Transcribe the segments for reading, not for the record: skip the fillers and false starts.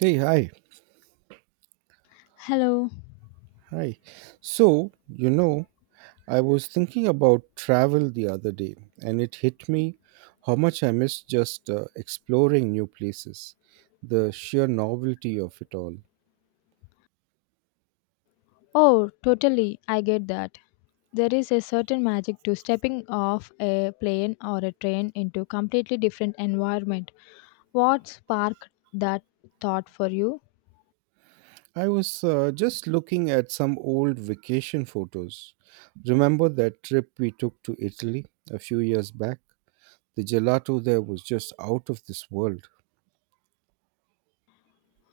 Hey, hi, Hello. hi. So, I was thinking about travel the other day, and it hit me how much I miss just exploring new places, the sheer novelty of it all. Oh, totally. I get that. There is a certain magic to stepping off a plane or a train into completely different environment. What sparked that thought for you? I was just looking at some old vacation photos. Remember that trip we took to Italy a few years back? The gelato there was just out of this world.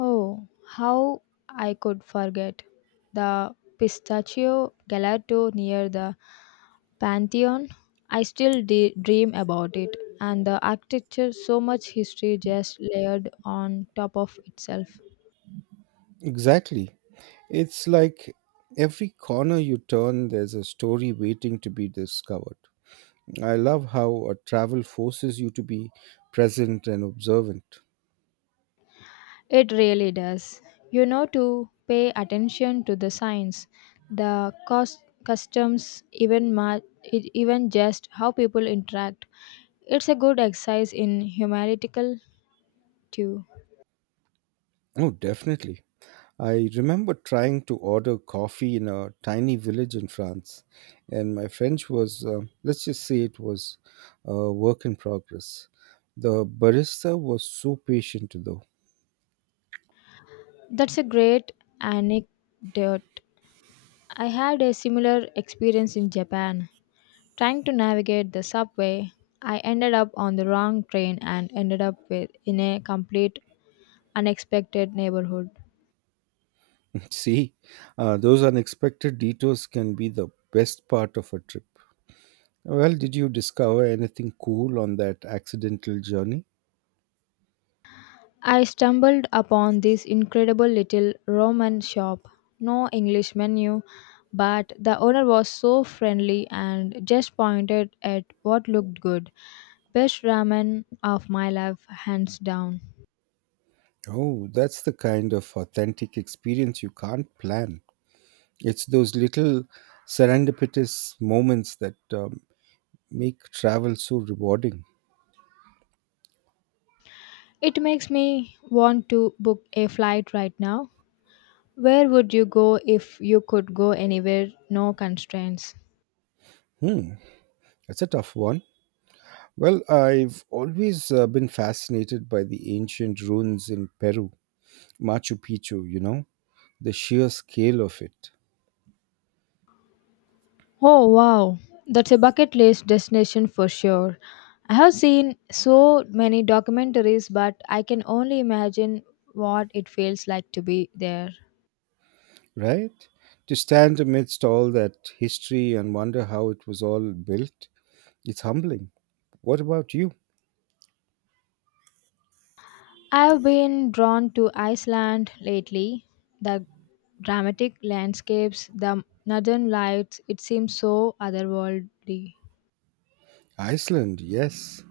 Oh, how I could forget. The pistachio gelato near the Pantheon. I still dream about it. And the architecture, so much history just layered on top of itself. Exactly. It's like every corner you turn, there's a story waiting to be discovered. I love how a travel forces you to be present and observant. It really does. You know, to pay attention to the signs, the cost, customs, even just how people interact. It's a good exercise in humanitical too. Oh, definitely. I remember trying to order coffee in a tiny village in France, and my French was, let's just say it was a work in progress. The barista was so patient, though. That's a great anecdote. I had a similar experience in Japan. Trying to navigate the subway, I ended up on the wrong train and ended up with, in a complete unexpected neighborhood. See, those unexpected detours can be the best part of a trip. Well, did you discover anything cool on that accidental journey? I stumbled upon this incredible little Roman shop. No English menu, but the owner was so friendly and just pointed at what looked good. Best ramen of my life, hands down. Oh, that's the kind of authentic experience you can't plan. It's those little serendipitous moments that make travel so rewarding. It makes me want to book a flight right now. Where would you go if you could go anywhere? No constraints. Hmm, that's a tough one. Well, I've always been fascinated by the ancient ruins in Peru, Machu Picchu, the sheer scale of it, Oh wow, that's a bucket list destination for sure. I have seen so many documentaries, but I can only imagine what it feels like to be there. right? To stand amidst all that history and wonder how it was all built. It's humbling. What about you? I have been drawn to Iceland lately. The dramatic landscapes, the northern lights, it seems so otherworldly. Iceland, yes.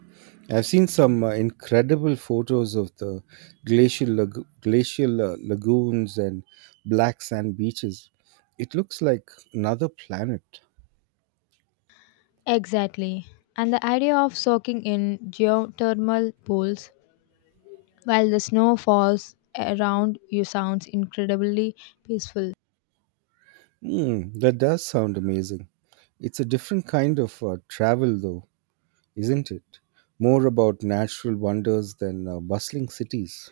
I've seen some incredible photos of the glacial lagoons and black sand beaches. It looks like another planet. Exactly. And the idea of soaking in geothermal pools while the snow falls around you sounds incredibly peaceful. Hmm, that does sound amazing. It's a different kind of travel, though, isn't it? More about natural wonders than bustling cities.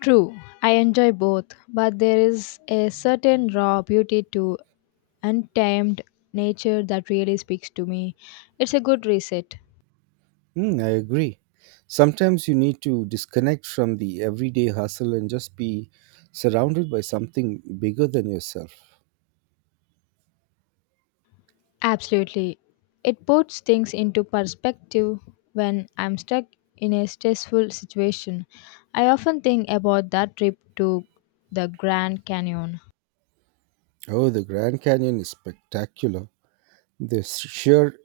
True, I enjoy both, but there is a certain raw beauty to untamed nature that really speaks to me. It's a good reset. Mm, I agree. Sometimes you need to disconnect from the everyday hustle and just be surrounded by something bigger than yourself. Absolutely. It puts things into perspective when I'm stuck in a stressful situation. I often think about that trip to the Grand Canyon. Oh, the Grand Canyon is spectacular. The sheer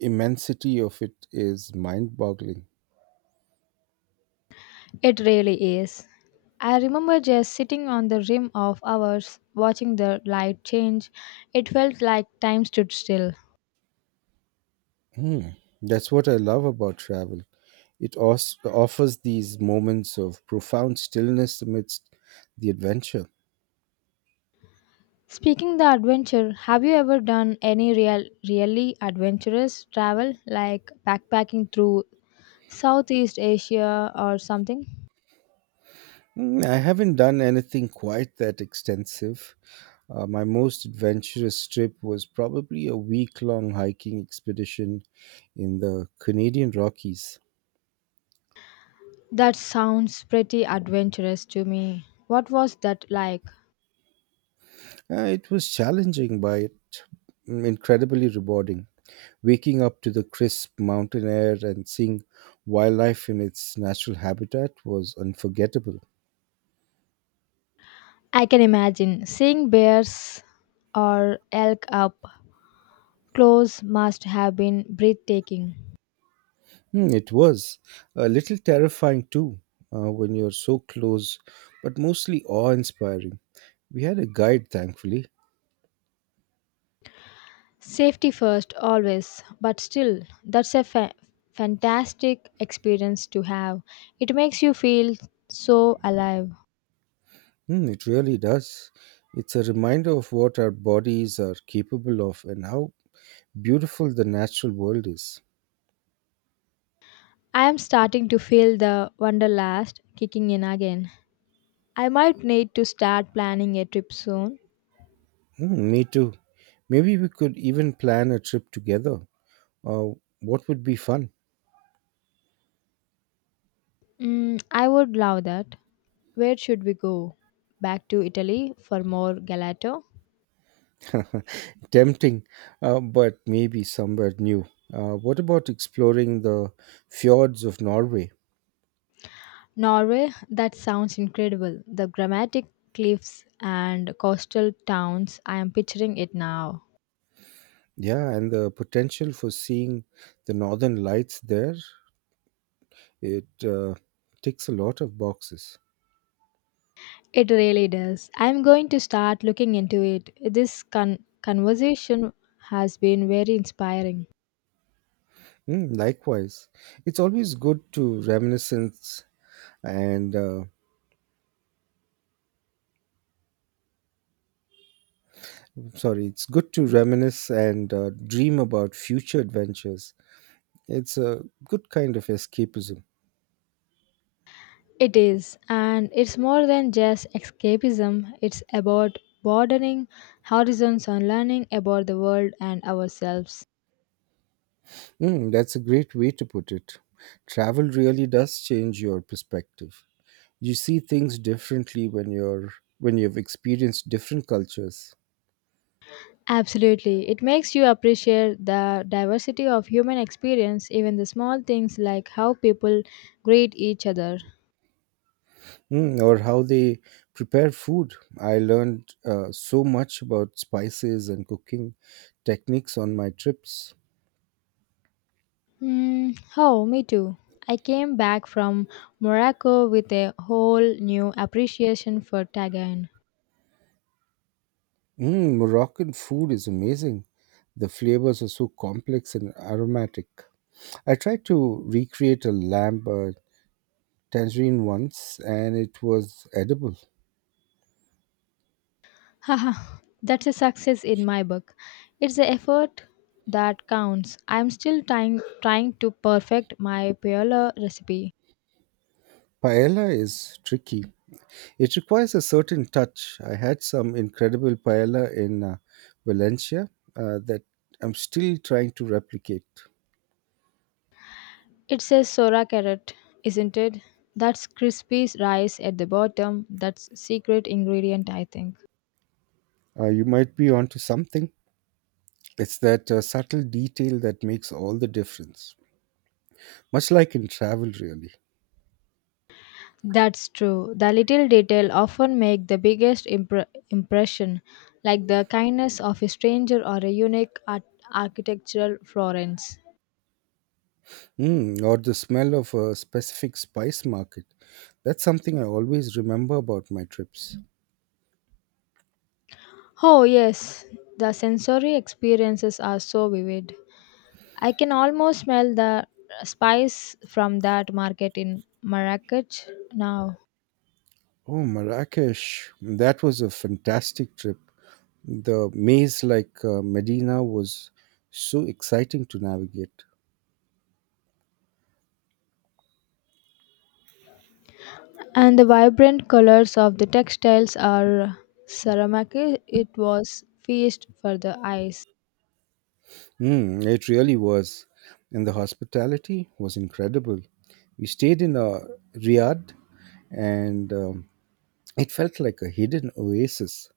immensity of it is mind boggling. It really is. I remember just sitting on the rim of hours watching the light change. It felt like time stood still. Hmm, that's what I love about travel. Offers these moments of profound stillness amidst the adventure. Speaking the adventure, have you ever done any really adventurous travel like backpacking through Southeast Asia or something? Mm, I haven't done anything quite that extensive. My most adventurous trip was probably a week long hiking expedition in the Canadian Rockies. That sounds pretty adventurous to me. What was that like? It was challenging, but incredibly rewarding. Waking up to the crisp mountain air and seeing wildlife in its natural habitat was unforgettable. I can imagine seeing bears or elk up close must have been breathtaking. Hmm, it was a little terrifying too when you're so close, but mostly awe inspiring. We had a guide, thankfully. Safety first, always, but still, that's a fantastic experience to have. It makes you feel so alive. Hmm, it really does. It's a reminder of what our bodies are capable of and how beautiful the natural world is. I am starting to feel the wanderlust kicking in again. I might need to start planning a trip soon. Hmm, me too. Maybe we could even plan a trip together. Uh, what would be fun? I would love that. Where should we go? Back to Italy for more gelato? Tempting, but maybe somewhere new. What about exploring the fjords of Norway? Norway? That sounds incredible. The dramatic cliffs and coastal towns. I am picturing it now. Yeah, and the potential for seeing the northern lights there, it ticks a lot of boxes. It really does. I'm going to start looking into it. This conversation has been very inspiring. Mm, likewise, it's always good to reminiscence and, sorry, it's good to reminisce and dream about future adventures. It's a good kind of escapism. It is, and it's more than just escapism, it's about broadening horizons on learning about the world and ourselves. Mm, that's a great way to put it. Travel really does change your perspective. You see things differently when you've experienced different cultures. Absolutely. It makes you appreciate the diversity of human experience, even the small things like how people greet each other. Mm, or how they prepare food. I learned so much about spices and cooking techniques on my trips. Mm, oh, me too. I came back from Morocco with a whole new appreciation for Tagayan. Mm, Moroccan food is amazing. The flavors are so complex and aromatic. I tried to recreate a lamb tangerine once and it was edible. Haha, that's a success in my book. It's the effort that counts. I'm still trying to perfect my paella recipe. Paella is tricky. It requires a certain touch. I had some incredible paella in Valencia that I'm still trying to replicate. It's a sora carrot, isn't it? That's crispy rice at the bottom. That's secret ingredient, I think. You might be onto something. It's that subtle detail that makes all the difference. Much like in travel, really. That's true. The little detail often make the biggest impression, like the kindness of a stranger or a unique architectural Florence. Mm, or the smell of a specific spice market. That's something I always remember about my trips. Oh, yes, the sensory experiences are so vivid. I can almost smell the spice from that market in Marrakech now. Oh, Marrakesh. That was a fantastic trip. The maze like Medina was so exciting to navigate. And the vibrant colors of the textiles are ceramic. It was feast for the eyes. Mm, it really was. And the hospitality was incredible. We stayed in a Riyadh and it felt like a hidden oasis.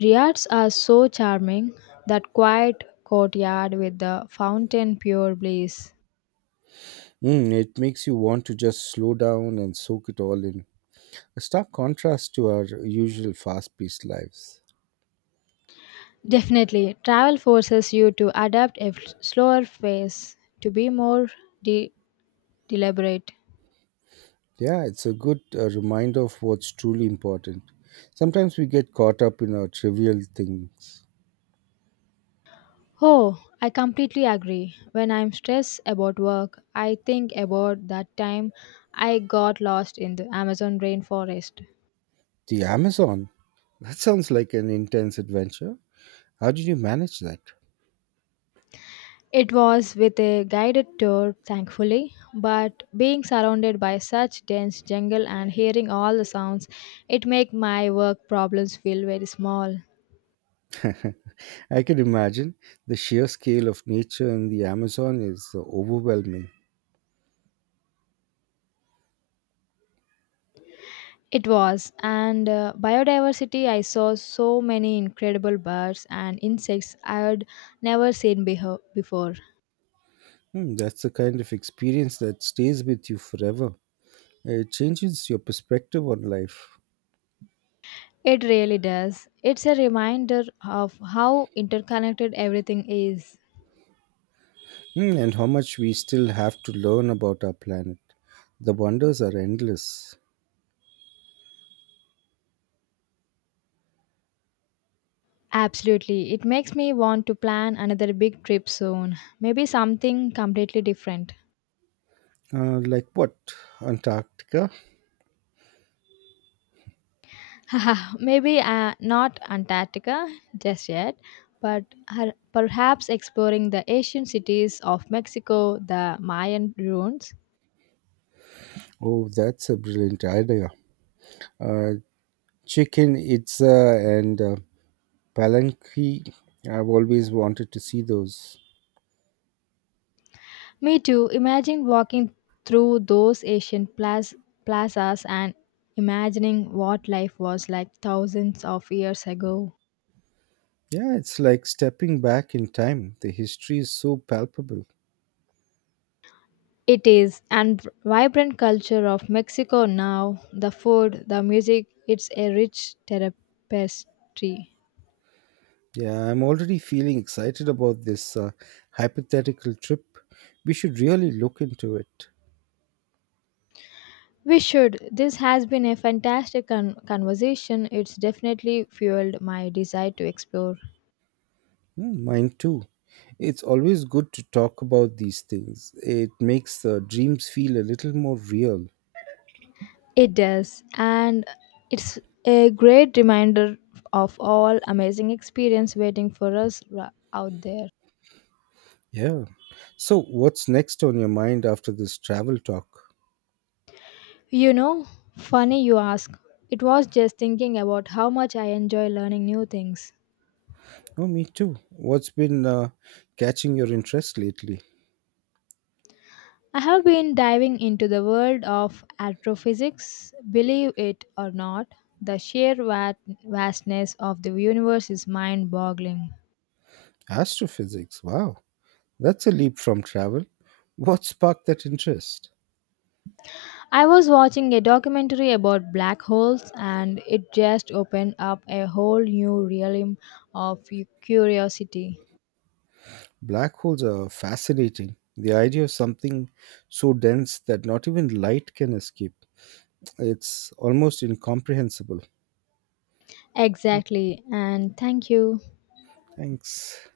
Riads are so charming. That quiet courtyard with the fountain, pure bliss. Mm, it makes you want to just slow down and soak it all in. A stark contrast to our usual fast paced lives. Definitely, travel forces you to adapt a slower pace, to be more de- deliberate. Yeah, it's a good reminder of what's truly important. Sometimes we get caught up in our trivial things. Oh, I completely agree. When I'm stressed about work, I think about that time I got lost in the Amazon rainforest. The Amazon? That sounds like an intense adventure. How did you manage that? It was with a guided tour, thankfully, but being surrounded by such dense jungle and hearing all the sounds, it made my work problems feel very small. I can imagine the sheer scale of nature in the Amazon is overwhelming. It was, and biodiversity, I saw so many incredible birds and insects I had never seen before. Hmm, that's the kind of experience that stays with you forever. It changes your perspective on life. It really does. It's a reminder of how interconnected everything is. Hmm, and how much we still have to learn about our planet. The wonders are endless. Absolutely. It makes me want to plan another big trip soon. Maybe something completely different. Like what? Antarctica? Maybe not Antarctica just yet, but perhaps exploring the ancient cities of Mexico, the Mayan ruins. Oh, that's a brilliant idea. Uh, Chichen Itza and Palenque. I've always wanted to see those. Me too. Imagine walking through those ancient plazas and imagining what life was like thousands of years ago. Yeah, it's like stepping back in time. The history is so palpable. It is and vibrant culture of Mexico now. The food, the music, it's a rich tapestry. Yeah, I'm already feeling excited about this hypothetical trip. We should really look into it. We should. This has been a fantastic conversation. It's definitely fueled my desire to explore. Hmm, mine too. It's always good to talk about these things. It makes the dreams feel a little more real. It does, and it's a great reminder of all amazing experience waiting for us out there. Yeah. So, what's next on your mind after this travel talk? You know, funny you ask. It was just thinking about how much I enjoy learning new things. Oh, me too. What's been catching your interest lately? I have been diving into the world of astrophysics. Believe it or not, the sheer vastness of the universe is mind boggling. Astrophysics. Wow. That's a leap from travel. What sparked that interest? I was watching a documentary about black holes, and it just opened up a whole new realm of curiosity. Black holes are fascinating. The idea of something so dense that not even light can escape. It's almost incomprehensible. Exactly, and thank you. Thanks.